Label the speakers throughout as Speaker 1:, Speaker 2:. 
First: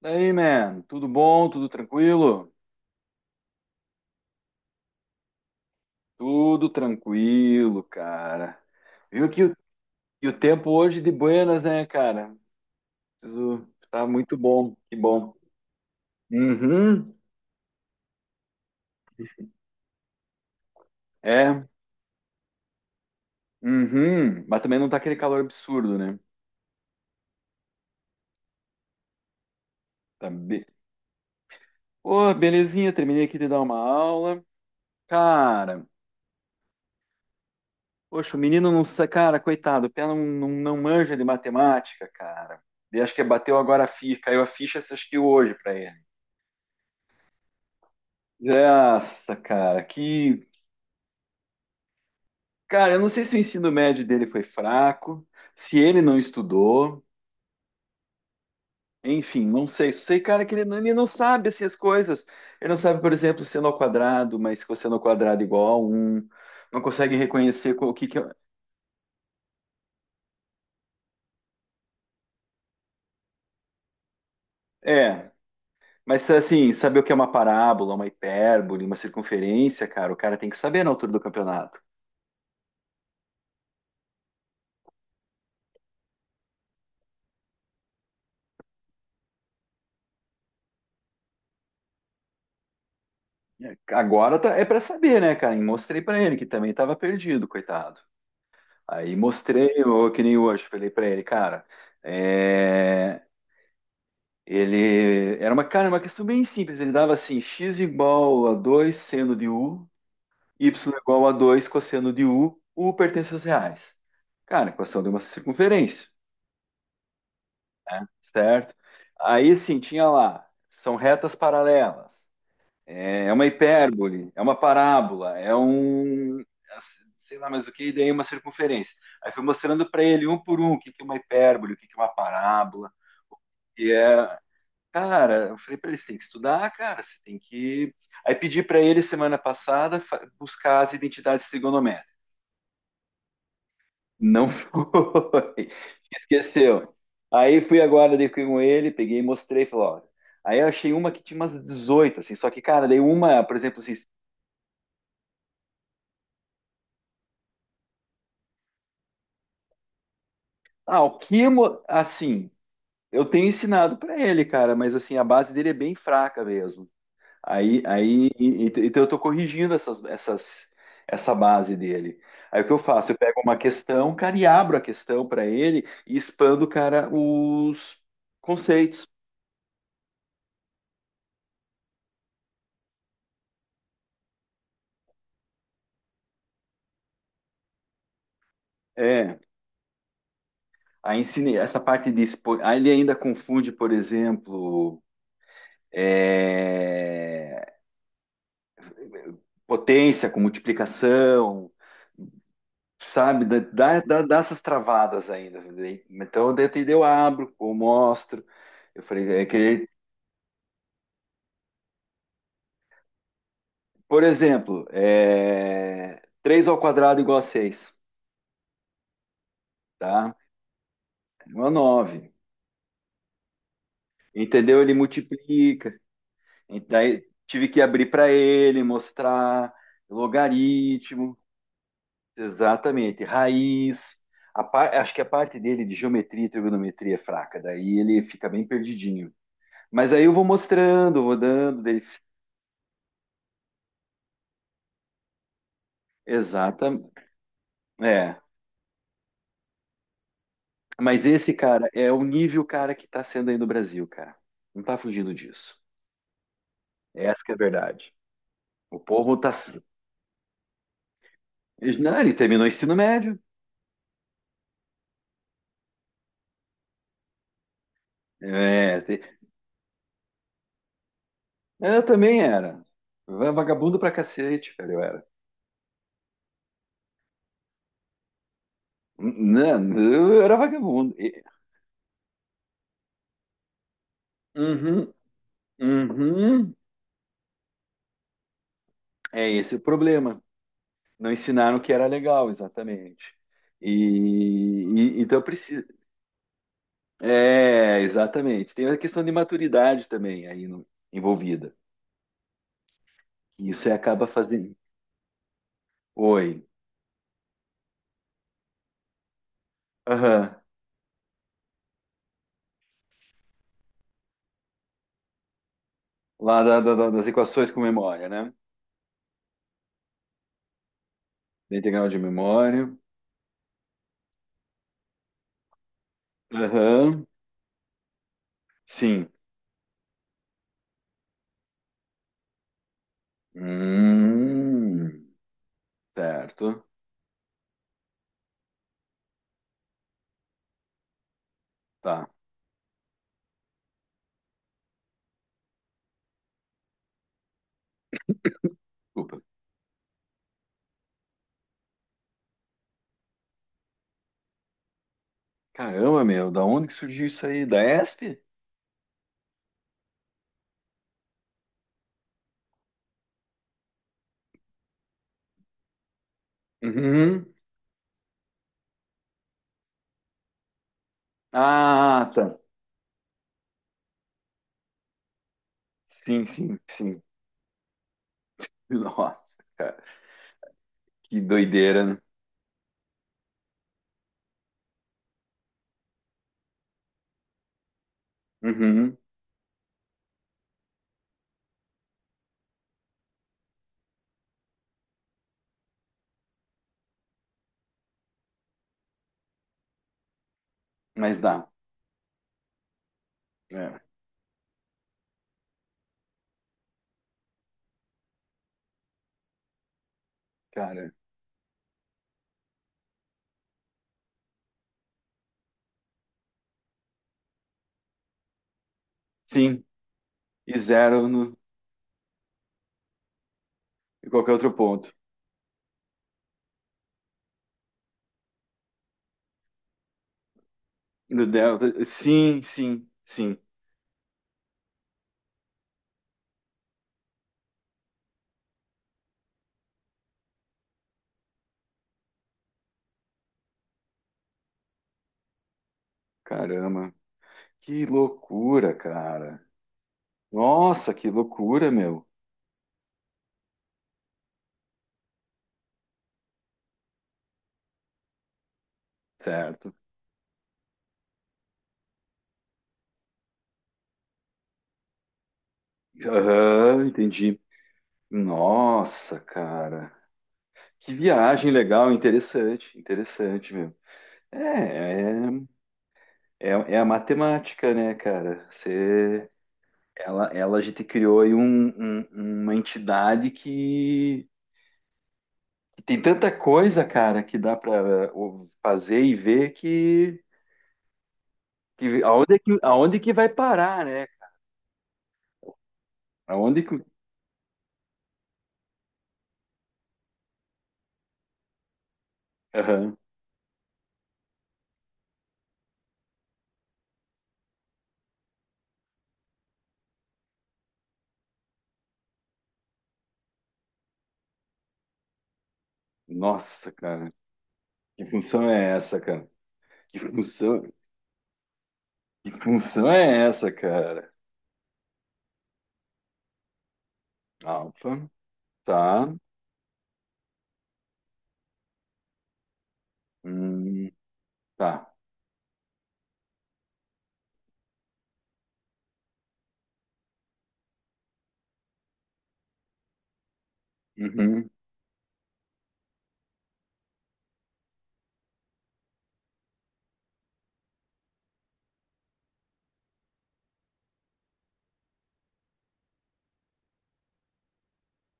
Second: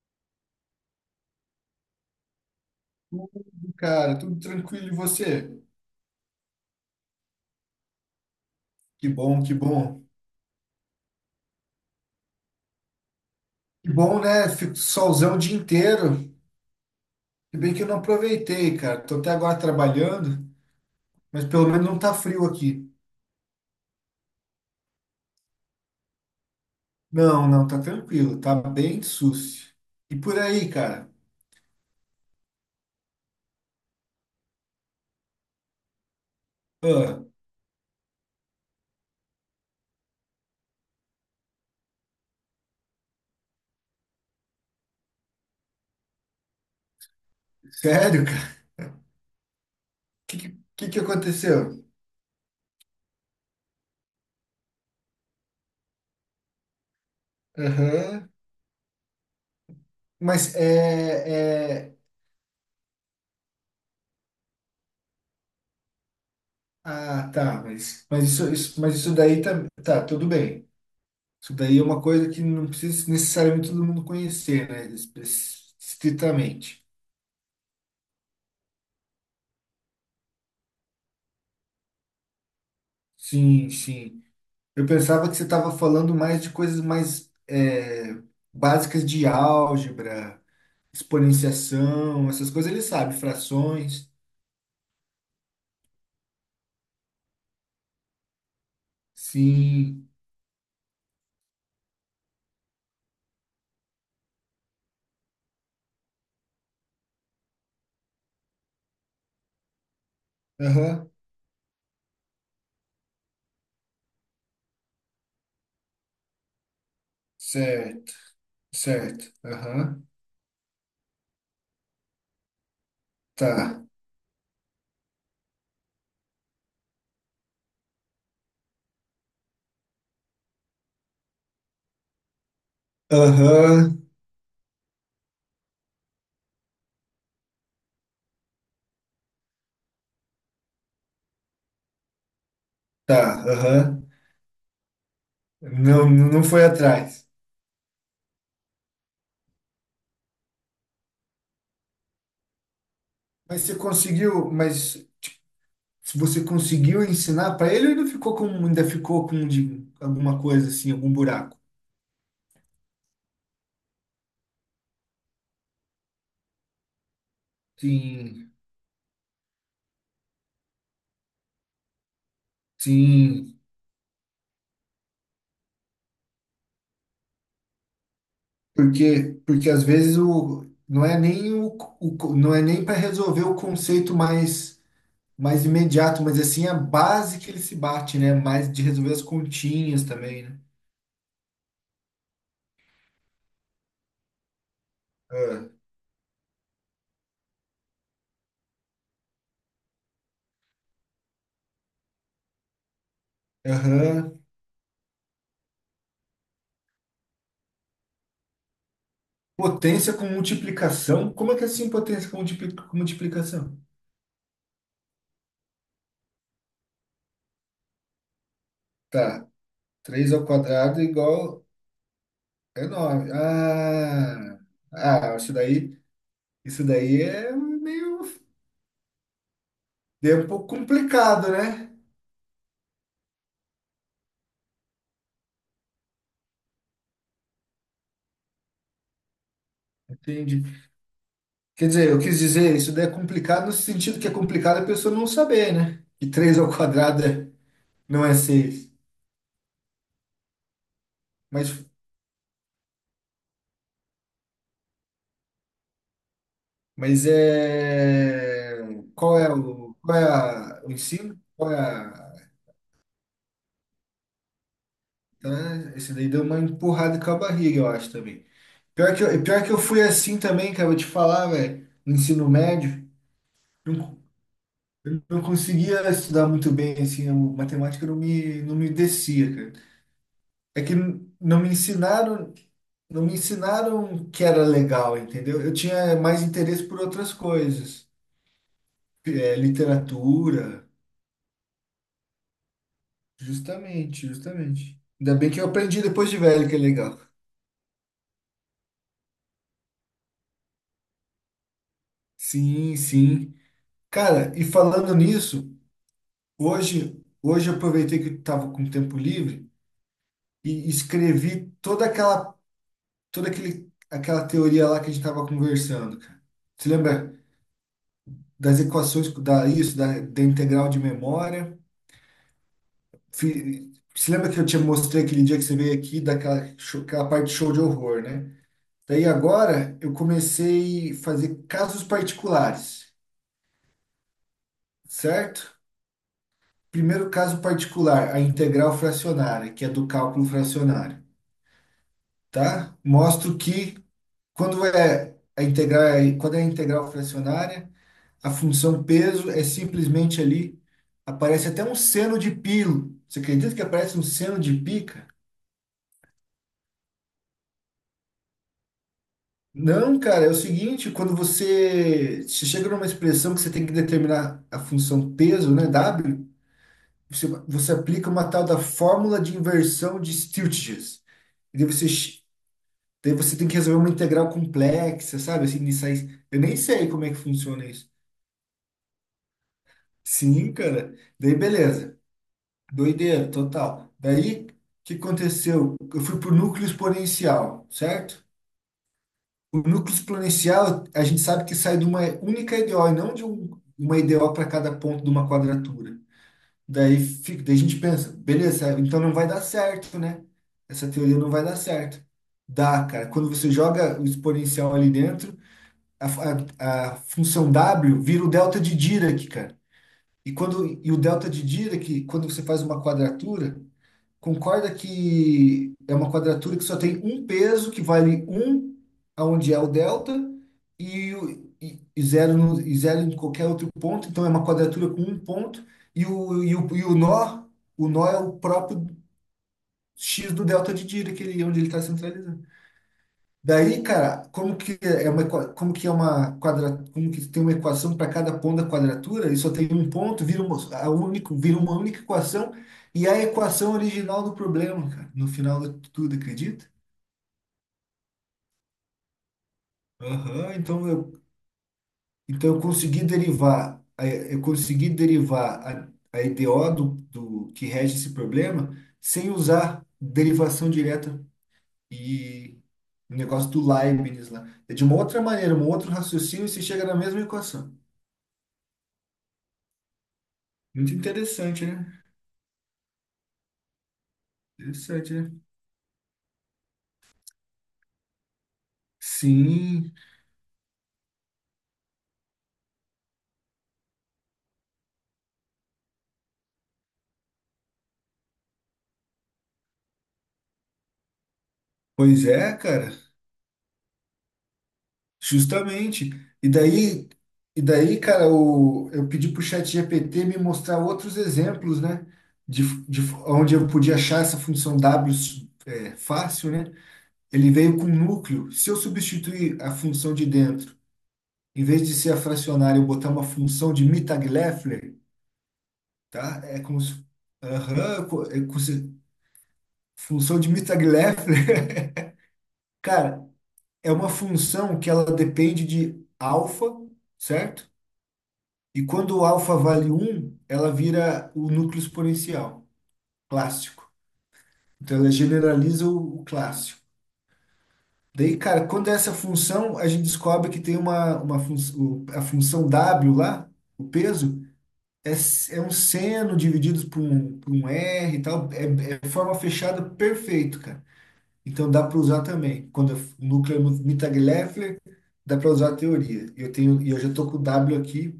Speaker 1: Daí, man, tudo bom? Tudo tranquilo?
Speaker 2: Tudo. Cara, tudo tranquilo, e você?
Speaker 1: Tudo tranquilo, cara.
Speaker 2: Que
Speaker 1: Viu
Speaker 2: bom,
Speaker 1: que
Speaker 2: que
Speaker 1: o,
Speaker 2: bom.
Speaker 1: e o tempo hoje de buenas, né, cara? Preciso,
Speaker 2: Que
Speaker 1: tá
Speaker 2: bom,
Speaker 1: muito
Speaker 2: né?
Speaker 1: bom,
Speaker 2: Fico
Speaker 1: que bom.
Speaker 2: solzão o dia inteiro.
Speaker 1: Uhum,
Speaker 2: Se bem que eu não aproveitei, cara. Tô até agora trabalhando, mas
Speaker 1: é,
Speaker 2: pelo menos não tá frio aqui.
Speaker 1: uhum. Mas também não tá aquele calor absurdo, né?
Speaker 2: Não, não, tá tranquilo, tá bem sucio. E
Speaker 1: Tá
Speaker 2: por
Speaker 1: be...
Speaker 2: aí, cara?
Speaker 1: Ô, belezinha, terminei aqui de dar uma aula. Cara,
Speaker 2: Ah,
Speaker 1: poxa, o menino não sa- cara, coitado, o pé não manja de matemática, cara. E acho que bateu agora a ficha, caiu a ficha, acho que hoje pra ele.
Speaker 2: sério, cara? O
Speaker 1: Nossa, cara, que.
Speaker 2: Que que aconteceu?
Speaker 1: Cara, eu não sei se o ensino médio dele foi fraco, se ele não estudou,
Speaker 2: Aham.
Speaker 1: enfim, não sei. Só sei, cara, que
Speaker 2: Mas é,
Speaker 1: ele não sabe assim, as
Speaker 2: é...
Speaker 1: coisas. Ele não sabe, por exemplo, seno ao quadrado, mas que o seno ao quadrado é igual a um. Não consegue
Speaker 2: Ah, tá,
Speaker 1: reconhecer qual- o que que é.
Speaker 2: isso, isso daí tá, tá, tudo bem. Isso daí é uma coisa que não precisa necessariamente todo mundo conhecer, né?
Speaker 1: É, mas assim,
Speaker 2: Estritamente.
Speaker 1: saber o que é uma parábola, uma hipérbole, uma circunferência, cara, o cara tem que saber na altura do campeonato.
Speaker 2: Sim, sim. Eu pensava que você estava falando mais de coisas mais básicas de álgebra, exponenciação, essas coisas ele sabe,
Speaker 1: É,
Speaker 2: frações.
Speaker 1: agora tá- é pra saber, né, cara? E mostrei pra ele que também tava perdido, coitado. Aí mostrei,
Speaker 2: Sim.
Speaker 1: eu, que nem hoje, falei pra ele, cara, é, ele era uma, cara, uma questão bem simples, ele dava assim, x igual a 2 seno de u, y
Speaker 2: Aham.
Speaker 1: igual a 2 cosseno de u, u pertence aos reais. Cara, equação de uma circunferência,
Speaker 2: Certo,
Speaker 1: certo?
Speaker 2: certo.
Speaker 1: Aí assim,
Speaker 2: Aham.
Speaker 1: tinha lá, são retas paralelas, é é uma
Speaker 2: Tá.
Speaker 1: hipérbole, é uma parábola, é um. Sei lá mais o que, e daí uma circunferência. Aí fui mostrando para ele, um por um, o que que é uma hipérbole, o que que é uma parábola. E
Speaker 2: Aham.
Speaker 1: é. Cara, eu falei para eles: tem que estudar, cara, você tem que. Aí pedi para ele semana passada fa- buscar as identidades trigonométricas.
Speaker 2: Tá. Aham.
Speaker 1: Não foi,
Speaker 2: Não, não foi
Speaker 1: esqueceu.
Speaker 2: atrás.
Speaker 1: Aí fui agora dei com ele, peguei e mostrei, falei: ó, aí eu achei uma que tinha umas 18, assim, só que, cara, daí uma, por
Speaker 2: Mas você
Speaker 1: exemplo, assim,
Speaker 2: conseguiu, mas Se você conseguiu ensinar para ele, ou ainda alguma coisa assim,
Speaker 1: ah,
Speaker 2: algum
Speaker 1: o
Speaker 2: buraco.
Speaker 1: Kimo, assim, eu tenho ensinado pra ele, cara, mas assim, a base dele é bem fraca mesmo.
Speaker 2: Sim,
Speaker 1: Então eu tô corrigindo essas essa base dele. Aí o que eu faço? Eu pego uma
Speaker 2: sim,
Speaker 1: questão, cara, e abro a questão pra ele e expando, cara, os conceitos.
Speaker 2: porque às vezes o não é nem o, não é nem para resolver o conceito mais imediato, mas assim a base que ele se bate, né? Mais de resolver as
Speaker 1: É,
Speaker 2: continhas também, né?
Speaker 1: aí ensinei essa parte de expo... aí ele ainda confunde, por exemplo,
Speaker 2: Ah.
Speaker 1: é, potência com multiplicação, sabe, dá
Speaker 2: Aham.
Speaker 1: essas travadas ainda, né? Então, daí eu abro, eu mostro. Eu falei, é que,
Speaker 2: Potência com multiplicação. Como é que é assim potência com multiplicação?
Speaker 1: por exemplo, 3 ao quadrado igual a 6,
Speaker 2: Tá. Três
Speaker 1: tá?
Speaker 2: ao quadrado é igual
Speaker 1: Não é 9.
Speaker 2: É nome. Ah,
Speaker 1: Entendeu? Ele
Speaker 2: ah, isso
Speaker 1: multiplica.
Speaker 2: daí,
Speaker 1: E
Speaker 2: isso
Speaker 1: daí
Speaker 2: daí é
Speaker 1: tive que abrir
Speaker 2: meio,
Speaker 1: para ele, mostrar
Speaker 2: é um pouco
Speaker 1: logaritmo,
Speaker 2: complicado, né?
Speaker 1: exatamente, raiz. A par- acho que a parte dele de geometria e trigonometria é fraca, daí ele fica bem perdidinho. Mas aí eu vou
Speaker 2: Entendi.
Speaker 1: mostrando, vou dando,
Speaker 2: Quer
Speaker 1: daí
Speaker 2: dizer, eu quis dizer, isso daí é complicado no sentido que é complicado a pessoa não saber, né? Que 3 ao
Speaker 1: exata,
Speaker 2: quadrado não é
Speaker 1: é.
Speaker 2: seis.
Speaker 1: Mas esse
Speaker 2: Mas,
Speaker 1: cara é o nível cara que tá sendo aí no Brasil, cara. Não tá fugindo disso.
Speaker 2: mas
Speaker 1: Essa que é a verdade.
Speaker 2: é.
Speaker 1: O povo
Speaker 2: Qual
Speaker 1: tá.
Speaker 2: é o, qual é a- o ensino? Qual é
Speaker 1: Não,
Speaker 2: a.
Speaker 1: ele terminou o ensino médio.
Speaker 2: Então, esse daí deu uma empurrada com a barriga, eu acho também.
Speaker 1: É,
Speaker 2: Pior que
Speaker 1: te-
Speaker 2: eu, pior que eu fui assim também, cara, eu vou te falar, velho,
Speaker 1: eu
Speaker 2: no
Speaker 1: também
Speaker 2: ensino
Speaker 1: era.
Speaker 2: médio.
Speaker 1: Eu era vagabundo pra cacete, cara, eu
Speaker 2: Eu
Speaker 1: era.
Speaker 2: não conseguia estudar muito bem, assim, a matemática não me descia, cara.
Speaker 1: Não, eu era
Speaker 2: É que
Speaker 1: vagabundo. E-
Speaker 2: não me ensinaram que era
Speaker 1: uhum,
Speaker 2: legal, entendeu? Eu tinha mais
Speaker 1: uhum.
Speaker 2: interesse por outras coisas,
Speaker 1: É esse o problema.
Speaker 2: literatura,
Speaker 1: Não ensinaram que era legal, exatamente. E,
Speaker 2: justamente, justamente.
Speaker 1: e-
Speaker 2: Ainda
Speaker 1: então
Speaker 2: bem que eu
Speaker 1: precisa.
Speaker 2: aprendi depois de velho que é legal.
Speaker 1: É, exatamente. Tem a questão de maturidade também aí no- envolvida.
Speaker 2: Sim, sim.
Speaker 1: E isso aí acaba
Speaker 2: Cara, e
Speaker 1: fazendo.
Speaker 2: falando nisso,
Speaker 1: Oi.
Speaker 2: hoje eu aproveitei que eu tava com tempo livre
Speaker 1: Aham.
Speaker 2: e escrevi toda aquela aquela teoria lá que a gente estava conversando, cara.
Speaker 1: Lá
Speaker 2: Você
Speaker 1: das
Speaker 2: lembra
Speaker 1: equações com memória, né?
Speaker 2: das equações, da integral de
Speaker 1: Da
Speaker 2: memória?
Speaker 1: integral de memória.
Speaker 2: Você lembra que eu te mostrei aquele dia que você veio aqui,
Speaker 1: Aham.
Speaker 2: aquela parte show de horror, né? Daí
Speaker 1: Sim.
Speaker 2: agora eu comecei a fazer casos particulares,
Speaker 1: Hum,
Speaker 2: certo?
Speaker 1: certo.
Speaker 2: Primeiro caso particular, a integral fracionária, que é do cálculo fracionário,
Speaker 1: Tá.
Speaker 2: tá? Mostro que quando é a integral, quando é a integral fracionária, a função
Speaker 1: Desculpa.
Speaker 2: peso é simplesmente ali. Aparece até um seno de pi. Você acredita que aparece um seno de pi, cara?
Speaker 1: Caramba, meu, da onde que surgiu isso aí? Da ESP?
Speaker 2: Não, cara, é o seguinte, quando você chega numa expressão que você tem que determinar a função peso, né, W, você,
Speaker 1: Uhum.
Speaker 2: você aplica uma tal da fórmula de inversão de Stieltjes. E daí
Speaker 1: Ah, tá.
Speaker 2: você tem que resolver uma integral complexa, sabe? Assim, nisso aí,
Speaker 1: Sim,
Speaker 2: eu nem
Speaker 1: sim,
Speaker 2: sei
Speaker 1: sim.
Speaker 2: como é que funciona isso.
Speaker 1: Nossa, cara.
Speaker 2: Sim, cara.
Speaker 1: Que
Speaker 2: Daí
Speaker 1: doideira, né?
Speaker 2: beleza. Doideira, total. Daí, o que aconteceu? Eu fui por núcleo exponencial, certo?
Speaker 1: Uhum.
Speaker 2: O núcleo exponencial, a gente sabe que sai de uma única EDO, e não de uma EDO para cada ponto de uma quadratura. Daí, a gente pensa, beleza, então não vai dar certo, né? Essa teoria
Speaker 1: Mas
Speaker 2: não vai
Speaker 1: dá.
Speaker 2: dar certo. Dá, cara. Quando você
Speaker 1: É,
Speaker 2: joga o exponencial ali dentro, a, a função W vira o delta de Dirac, cara. E
Speaker 1: cara.
Speaker 2: o delta de Dirac, quando você faz uma quadratura, concorda que é uma quadratura que só tem um peso, que vale um aonde é
Speaker 1: Sim.
Speaker 2: o delta,
Speaker 1: E zero
Speaker 2: e,
Speaker 1: no,
Speaker 2: o- e, e zero no, e zero em qualquer outro
Speaker 1: em
Speaker 2: ponto. Então é
Speaker 1: qualquer
Speaker 2: uma
Speaker 1: outro
Speaker 2: quadratura
Speaker 1: ponto.
Speaker 2: com um ponto, e o, e o nó é o próprio x do delta de Dirac,
Speaker 1: No
Speaker 2: onde ele está
Speaker 1: delta. Sim,
Speaker 2: centralizado.
Speaker 1: sim, sim.
Speaker 2: Daí, cara, como que tem uma equação para cada ponto da quadratura e só tem um ponto, vira uma única equação e é a equação original do problema, cara, no final de tudo, acredita?
Speaker 1: Caramba. Que loucura, cara.
Speaker 2: Aham,
Speaker 1: Nossa, que loucura, meu.
Speaker 2: eu consegui derivar a EDO do que rege esse problema sem
Speaker 1: Certo.
Speaker 2: usar derivação direta e o negócio do Leibniz lá. É de uma outra maneira, um outro raciocínio e você chega
Speaker 1: Aham,
Speaker 2: na mesma
Speaker 1: entendi.
Speaker 2: equação.
Speaker 1: Nossa, cara. Que
Speaker 2: Muito
Speaker 1: viagem
Speaker 2: interessante,
Speaker 1: legal,
Speaker 2: né?
Speaker 1: interessante, interessante, meu. É,
Speaker 2: Interessante,
Speaker 1: é,
Speaker 2: né?
Speaker 1: é a matemática, né, cara? Você,
Speaker 2: Sim,
Speaker 1: a gente criou aí um- um- uma entidade que tem tanta coisa, cara, que dá para fazer e ver que
Speaker 2: pois
Speaker 1: aonde é
Speaker 2: é,
Speaker 1: que
Speaker 2: cara,
Speaker 1: aonde que vai parar, né?
Speaker 2: justamente. E
Speaker 1: Aonde que
Speaker 2: daí, e daí, cara, eu pedi pro ChatGPT me mostrar outros exemplos, né? De,
Speaker 1: aham.
Speaker 2: de onde eu podia achar essa função W é, fácil, né? Ele veio com núcleo. Se eu substituir a função de dentro, em vez de ser a fracionária, eu botar uma função de Mittag-Leffler, tá? É
Speaker 1: Nossa,
Speaker 2: como se.
Speaker 1: cara,
Speaker 2: Aham,
Speaker 1: que
Speaker 2: é
Speaker 1: função
Speaker 2: como
Speaker 1: é essa, cara? Que
Speaker 2: função de
Speaker 1: função,
Speaker 2: Mittag-Leffler.
Speaker 1: que função é
Speaker 2: Cara,
Speaker 1: essa,
Speaker 2: é uma
Speaker 1: cara?
Speaker 2: função que ela depende de alfa, certo?
Speaker 1: Alfa,
Speaker 2: E
Speaker 1: tá,
Speaker 2: quando o alfa vale um, ela vira o núcleo exponencial clássico.
Speaker 1: hum, tá.
Speaker 2: Então ela generaliza o, clássico. Daí, cara, quando é essa função, a gente descobre que tem uma, a função W lá, o peso,
Speaker 1: Uhum.
Speaker 2: é um seno dividido por um, R e tal. É forma fechada perfeito, cara. Então dá para usar também. Quando o núcleo é muito Mittag-Leffler, dá para usar a teoria. Eu tenho, e eu já estou com o W aqui.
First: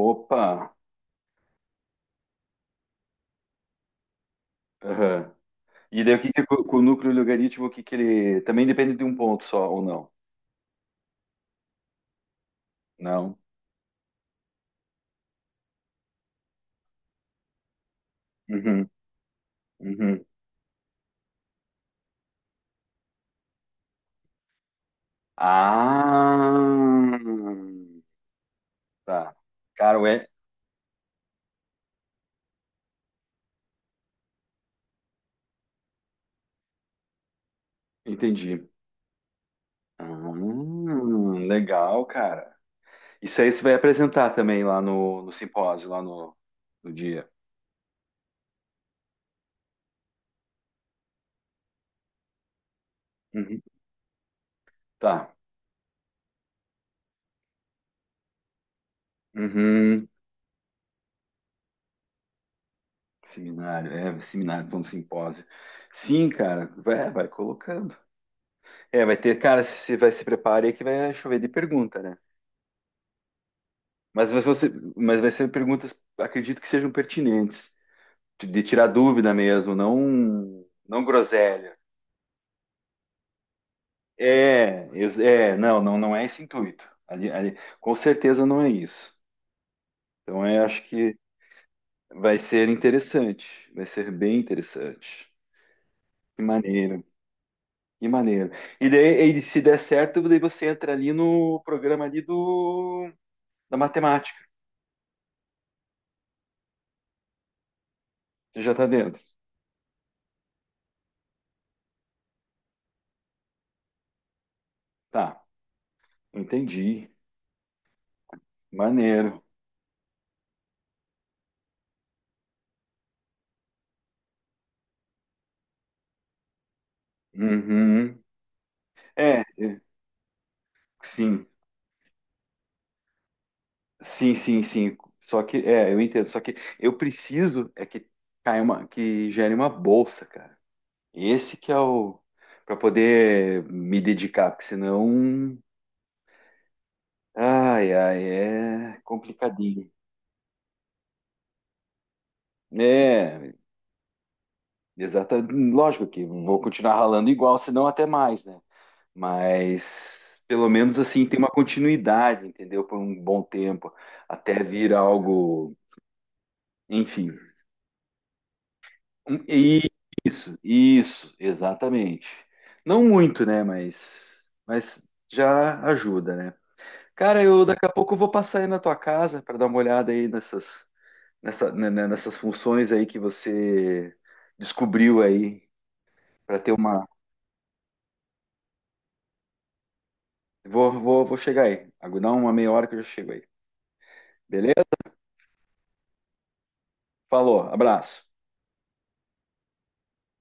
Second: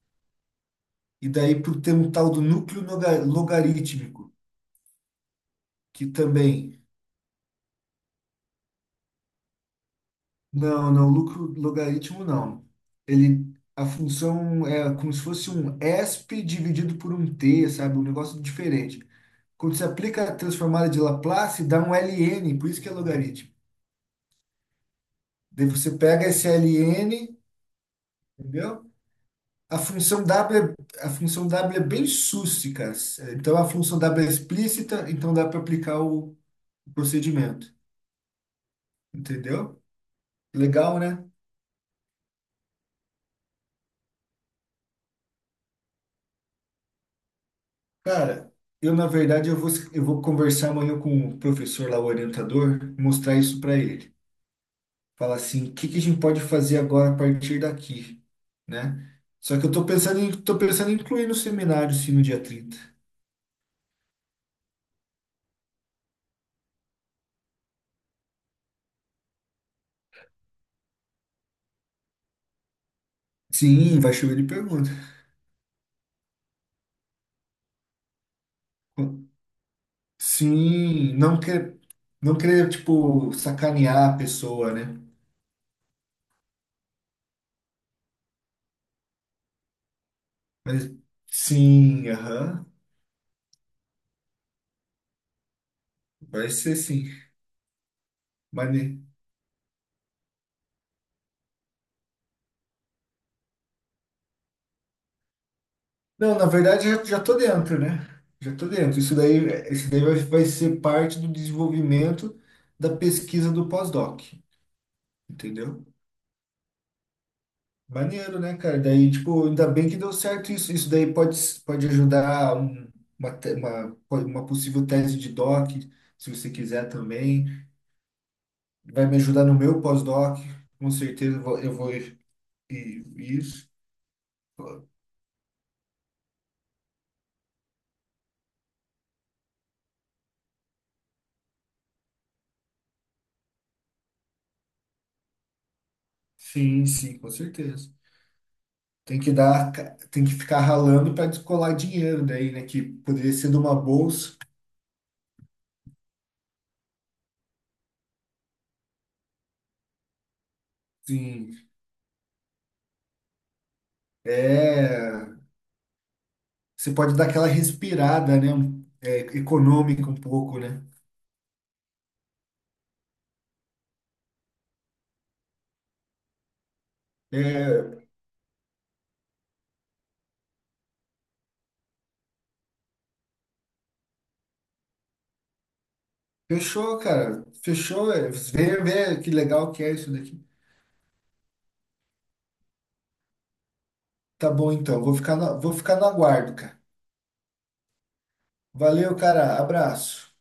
Speaker 1: Opa.
Speaker 2: E daí por ter um tal do núcleo logarítmico,
Speaker 1: Aham. E
Speaker 2: que
Speaker 1: daí o que que é co- com
Speaker 2: também.
Speaker 1: o núcleo logaritmo, o que que ele também depende de um ponto só ou não?
Speaker 2: Não, não, núcleo logaritmo não.
Speaker 1: Não.
Speaker 2: Ele, a função é como se fosse um ESP dividido por um t, sabe? Um negócio
Speaker 1: Uhum.
Speaker 2: diferente. Quando você aplica
Speaker 1: Uhum.
Speaker 2: a transformada de Laplace, dá um ln, por isso que é logaritmo. Daí você pega esse
Speaker 1: Ah.
Speaker 2: ln, entendeu?
Speaker 1: Tá. Cara, ué,
Speaker 2: A função W é bem sússica. Então, a função W é explícita, então dá para aplicar o procedimento.
Speaker 1: entendi.
Speaker 2: Entendeu?
Speaker 1: Ah,
Speaker 2: Legal, né?
Speaker 1: legal, cara. Isso aí você vai apresentar também lá no, no simpósio, lá no, no dia.
Speaker 2: Cara, na verdade, eu vou conversar amanhã com o professor lá, o orientador, mostrar isso
Speaker 1: Uhum.
Speaker 2: para ele.
Speaker 1: Tá.
Speaker 2: Falar assim, o que que a gente pode fazer agora a partir daqui, né? Só que eu tô
Speaker 1: Uhum.
Speaker 2: pensando em, tô pensando em incluir no seminário, sim, no dia 30.
Speaker 1: Seminário, é, seminário, falando simpósio. Sim, cara, vai, vai colocando. É, vai ter, cara, se vai se prepare aí que vai chover de pergunta, né?
Speaker 2: Sim, vai
Speaker 1: Mas
Speaker 2: chover
Speaker 1: vai
Speaker 2: de
Speaker 1: ser,
Speaker 2: pergunta.
Speaker 1: mas vai ser perguntas, acredito que sejam pertinentes, de tirar dúvida mesmo, não, não
Speaker 2: Sim,
Speaker 1: groselha.
Speaker 2: não querer, tipo, sacanear a pessoa,
Speaker 1: É,
Speaker 2: né?
Speaker 1: ex- é, não, não, não é esse intuito. Ali, ali, com certeza não é isso. Então, eu acho
Speaker 2: Mas
Speaker 1: que
Speaker 2: sim,
Speaker 1: vai
Speaker 2: aham,
Speaker 1: ser interessante, vai ser bem interessante. Que
Speaker 2: vai ser
Speaker 1: maneiro,
Speaker 2: sim.
Speaker 1: que maneiro.
Speaker 2: Mane...
Speaker 1: E daí, e se der certo, daí você entra ali no programa ali do da matemática.
Speaker 2: Não, na verdade já, já tô dentro, né? Já
Speaker 1: Você
Speaker 2: tô
Speaker 1: já está
Speaker 2: dentro. Isso
Speaker 1: dentro.
Speaker 2: daí, isso daí vai ser parte do desenvolvimento da pesquisa do pós-doc,
Speaker 1: Tá,
Speaker 2: entendeu?
Speaker 1: entendi.
Speaker 2: Maneiro, né, cara? Daí,
Speaker 1: Maneiro.
Speaker 2: tipo, ainda bem que deu certo isso. Isso daí pode ajudar uma possível tese de doc, se você quiser também.
Speaker 1: Uhum.
Speaker 2: Vai me
Speaker 1: É,
Speaker 2: ajudar no meu
Speaker 1: é,
Speaker 2: pós-doc, com certeza eu
Speaker 1: sim,
Speaker 2: vou, eu vou ir, isso.
Speaker 1: sim, sim, sim. Só que, é, eu entendo. Só que eu preciso é que caia uma, que gere uma bolsa, cara. Esse que é o para poder me dedicar, porque senão,
Speaker 2: Sim, sim, com certeza.
Speaker 1: ai, ai, é
Speaker 2: Tem que dar,
Speaker 1: complicadinho.
Speaker 2: ca- tem que ficar ralando para descolar dinheiro daí, né? Que poderia ser
Speaker 1: É,
Speaker 2: de uma bolsa.
Speaker 1: exatamente. Lógico que vou continuar ralando igual, senão até mais, né? Mas pelo menos assim tem uma
Speaker 2: Sim,
Speaker 1: continuidade, entendeu? Por um bom tempo, até vir
Speaker 2: é.
Speaker 1: algo,
Speaker 2: Você pode dar
Speaker 1: enfim.
Speaker 2: aquela respirada, né? É,
Speaker 1: Um- e-
Speaker 2: econômica um
Speaker 1: Isso,
Speaker 2: pouco, né?
Speaker 1: isso, exatamente. Não muito, né? Mas já ajuda, né? Cara, eu daqui a
Speaker 2: É,
Speaker 1: pouco eu vou passar aí na tua casa para dar uma olhada aí nessas, nessa, né, né, nessas funções aí que você descobriu aí para ter
Speaker 2: fechou,
Speaker 1: uma.
Speaker 2: cara. Fechou. É, vê que legal que é isso daqui.
Speaker 1: Vou chegar aí. Dá uma meia hora que eu já chego aí.
Speaker 2: Tá bom,
Speaker 1: Beleza?
Speaker 2: então. Vou ficar no aguardo, cara.
Speaker 1: Falou, abraço.
Speaker 2: Valeu, cara. Abraço.